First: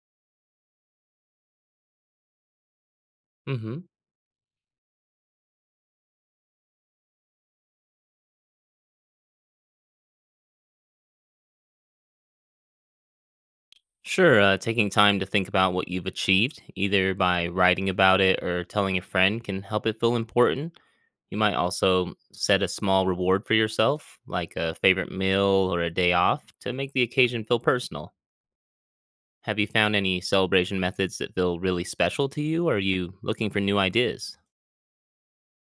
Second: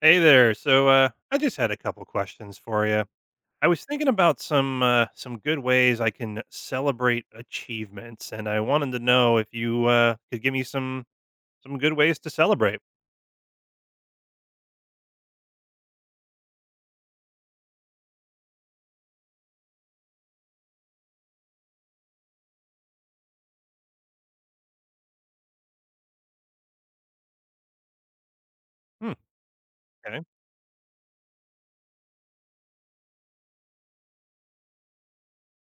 Hey there. I just had a couple questions for you. I Hmm. was thinking about some good ways I can celebrate achievements, and I wanted to know if you could give me some good ways to celebrate. Sure. Taking time to think about what you've achieved, either by writing about it or telling a friend, can help it feel important. You might also set a small reward for yourself, like a favorite meal or a day off, to make the occasion feel personal. Hmm, Have you found any okay. celebration methods that feel really special to you, or are you looking for new ideas?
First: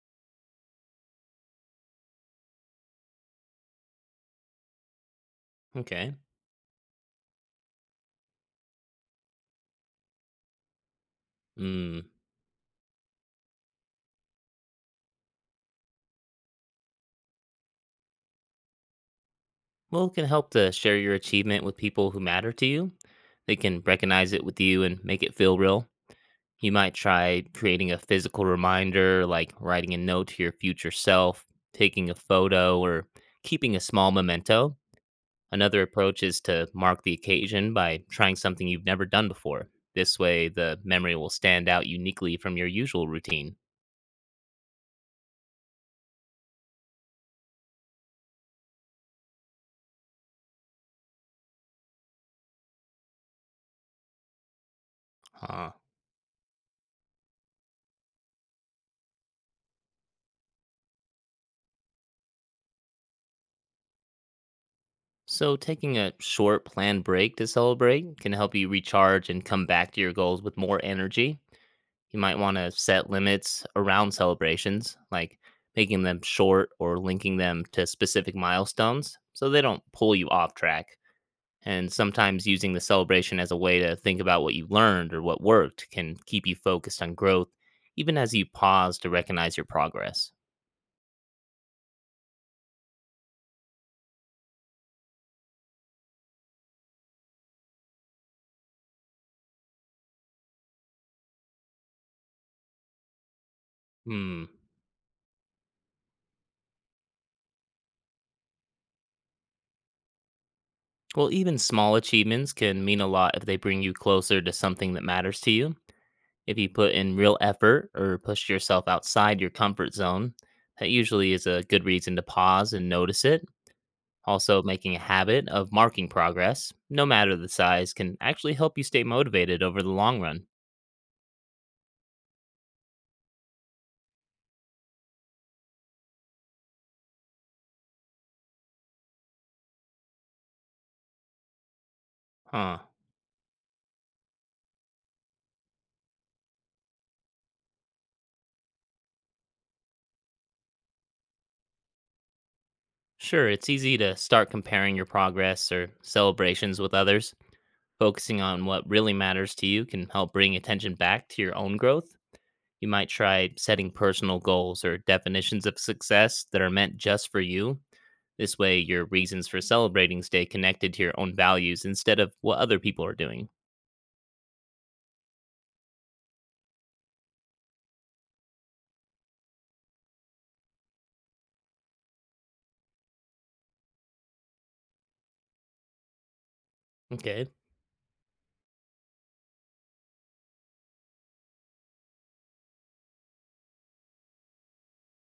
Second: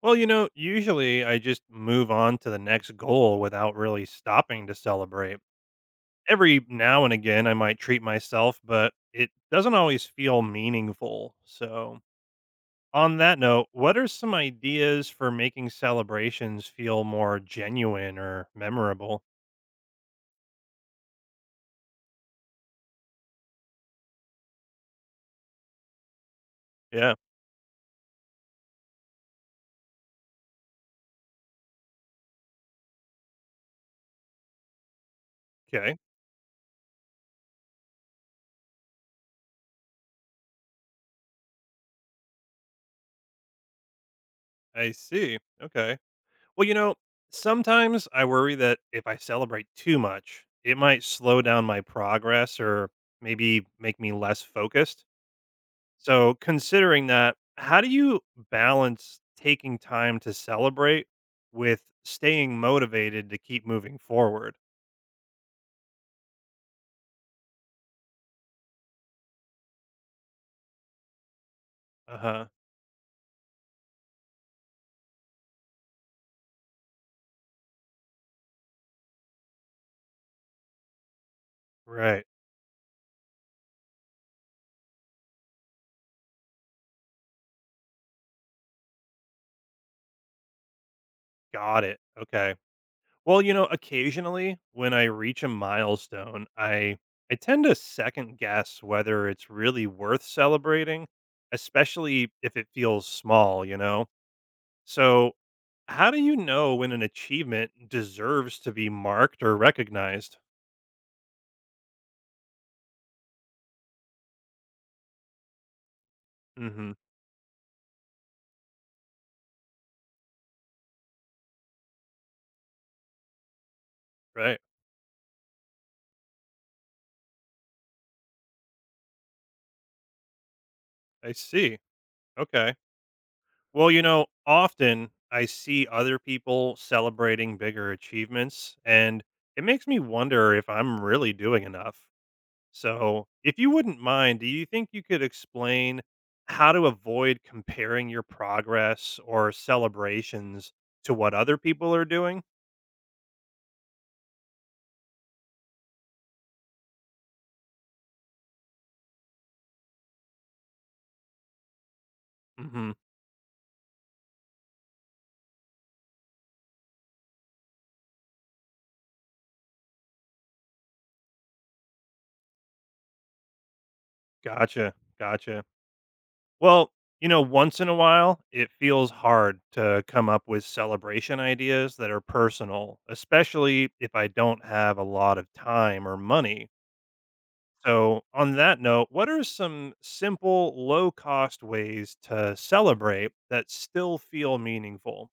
Well, you know, usually I just move on to the next goal without really stopping to celebrate. Okay. Every now and again, I might treat myself, but it doesn't always feel meaningful. So, Mm. on that note, what are some ideas for making celebrations feel more genuine or memorable? Well, it can help to share your achievement with people who matter to you. They can recognize it with you and make it feel real. You might Yeah. try creating a physical reminder, like writing a note to your future self, taking a photo, or keeping a small memento. Another Okay. approach is to mark the occasion by trying something you've never done before. This way, the memory will stand out uniquely from your usual routine. I see. Okay. Well, you know, sometimes I worry that if I celebrate too much, it might slow down my progress or maybe make me less focused. Huh. So, considering that, how do you balance taking time to celebrate with staying motivated to keep moving forward? So, taking a short planned break to celebrate can help you recharge and come back to your goals with more energy. Uh You might huh. want to set limits around celebrations, like making them short or linking them to specific milestones so they don't pull you off track. And Right. sometimes using the celebration as a way to think about what you learned or what worked can keep you focused on growth, even as you pause to recognize your progress. Got it. Okay. Well, you know, occasionally when I reach a milestone, I tend to second guess whether it's really worth celebrating, especially if it feels small, Hmm. So, how do you know when an achievement deserves to be marked or recognized? Well, even small achievements can mean a lot if they bring you closer to something that matters to you. If you Mhm. put in real effort or push yourself outside your comfort zone, that usually is a good reason to pause and notice it. Right. Also, making a habit of marking progress, no matter the size, can actually help you stay motivated over the long run. I see. Okay. Well, you know, often I see other people celebrating bigger achievements and it makes me wonder if I'm really doing enough. Huh. So, if you wouldn't mind, do you think you could explain how to avoid comparing your progress or celebrations to what other people are doing? Sure, it's easy to start comparing your progress or celebrations with others. Focusing on what really matters to you can help bring attention back to your own growth. You Hmm. might try setting personal goals or definitions of success that are meant just for you. This way, your reasons for celebrating stay connected to your own values instead of what other people are doing. Gotcha. Gotcha. Well, you know, once in a while, it feels hard to come up with celebration ideas that are personal, especially if I don't have a lot of time or money. Okay. So, on that note, what are some simple, low cost ways to celebrate that still feel meaningful?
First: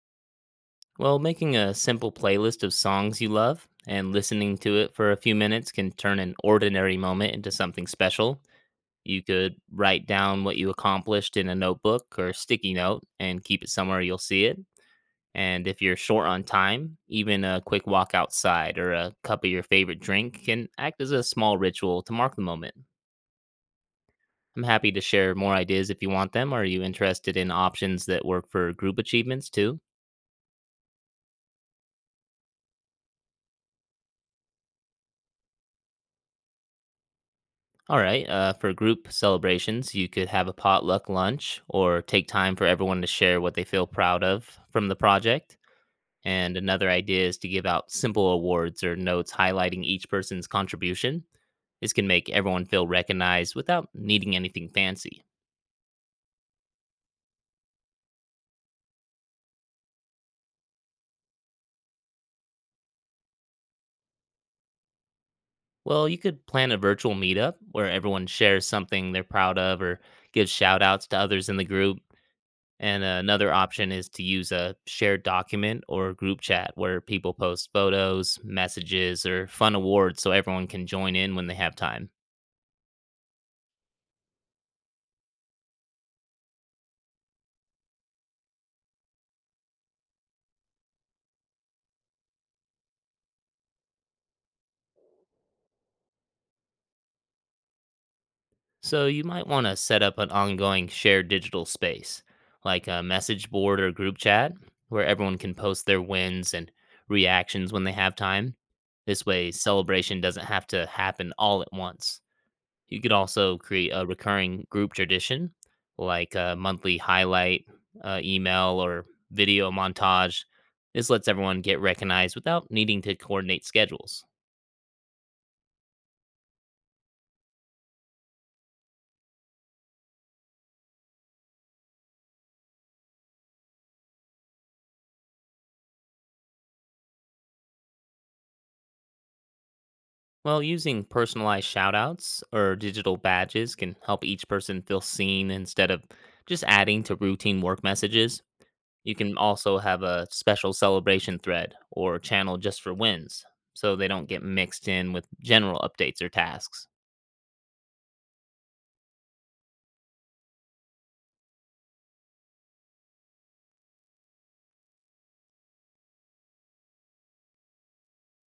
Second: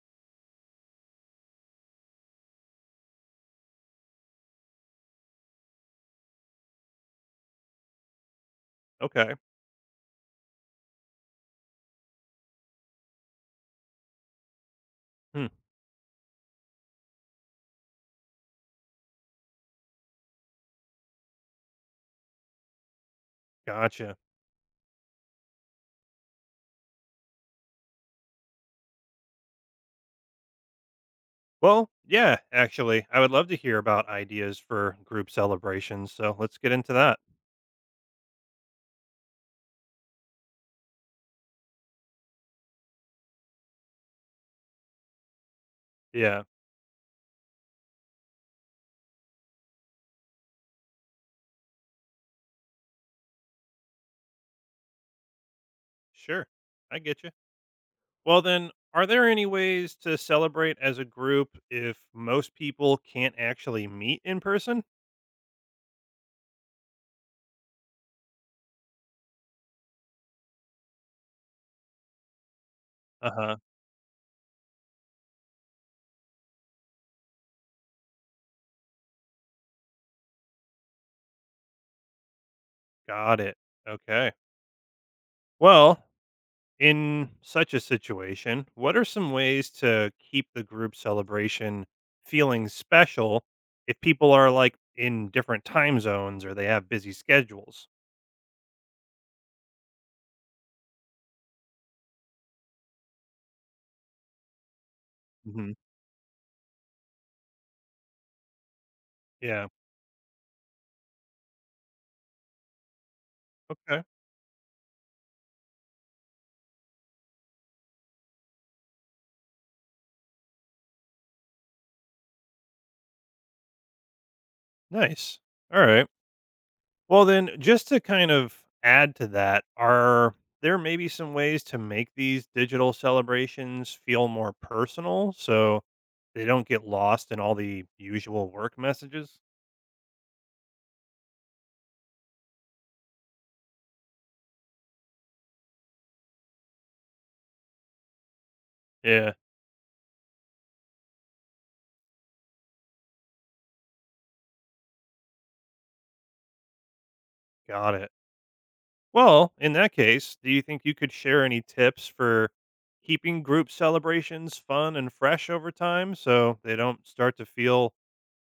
Well, making a simple playlist of songs you love and listening to it for a few minutes can turn an ordinary moment into something special. You Okay. could write down what you accomplished in a notebook or sticky note and keep it somewhere you'll see it. Hmm. And if you're short on time, even a quick walk outside or a cup of your favorite drink can act as a small ritual to mark the moment. Gotcha. I'm happy to share more ideas if you want them. Or are you interested in options that work for group achievements too? Well, yeah, actually, I would love to hear about ideas for group celebrations. So, let's get into that. All right, for group celebrations, you could have a potluck lunch or take time for everyone to share what they feel proud of from the project. Yeah, And another idea is to give out simple awards or notes highlighting each person's contribution. This can make everyone feel recognized without needing anything fancy. sure. I get you. Well, then, are there any ways to celebrate as a group if most people can't actually meet in person? Well, you could plan a virtual meetup where everyone shares something they're proud of or gives shout outs to others in the group. And Uh another huh. option is to use a shared document or group chat where people post photos, messages, or fun awards so everyone can join in when they have time. Got it. Okay. Well, in such a situation, what are some ways to keep the group celebration feeling special if people are like in different time zones or they have busy schedules? So you might want to set up an ongoing shared digital space, like a message board or group chat, where everyone can Hmm. post their wins and reactions when they have time. This way, Yeah. celebration doesn't have to happen all at once. You could also create Okay. a recurring group tradition, like a monthly highlight, email, or video montage. This lets everyone get recognized without needing to coordinate schedules. Nice. All right. Well, then, just to kind of add to that, are there maybe some ways to make these digital celebrations feel more personal so they don't get lost in all the usual work messages? Well, using personalized shoutouts or digital badges can help each person feel seen instead of just adding to routine work messages. You Yeah. can also have a special celebration thread or channel just for wins so they don't get mixed in with general updates or tasks. Got it. Well, in that case, do you think you could share any tips for keeping group celebrations fun and fresh over time so they don't start to feel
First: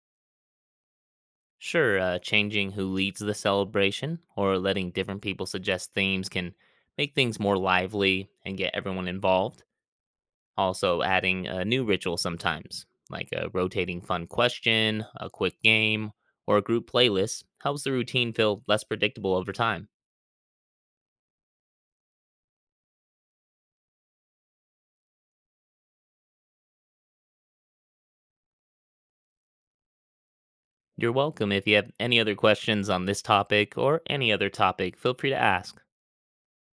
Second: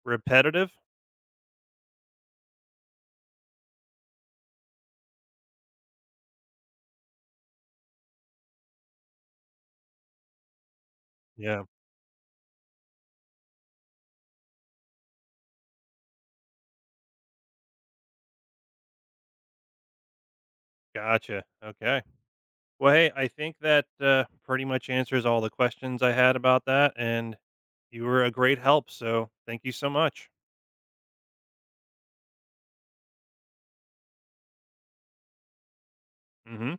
repetitive? Sure, changing who leads the celebration or letting different people suggest themes can make things more lively and get everyone involved. Also adding Yeah, a new ritual sometimes, like a rotating fun question, a quick game, or a group playlist, helps the routine feel less predictable over time. gotcha. Okay. Well, hey, I think that pretty much answers all the questions I had about that. And you were a great help. So thank you so much. You're welcome. If you have any other questions on this topic or any other topic, feel free to ask. Mm hmm.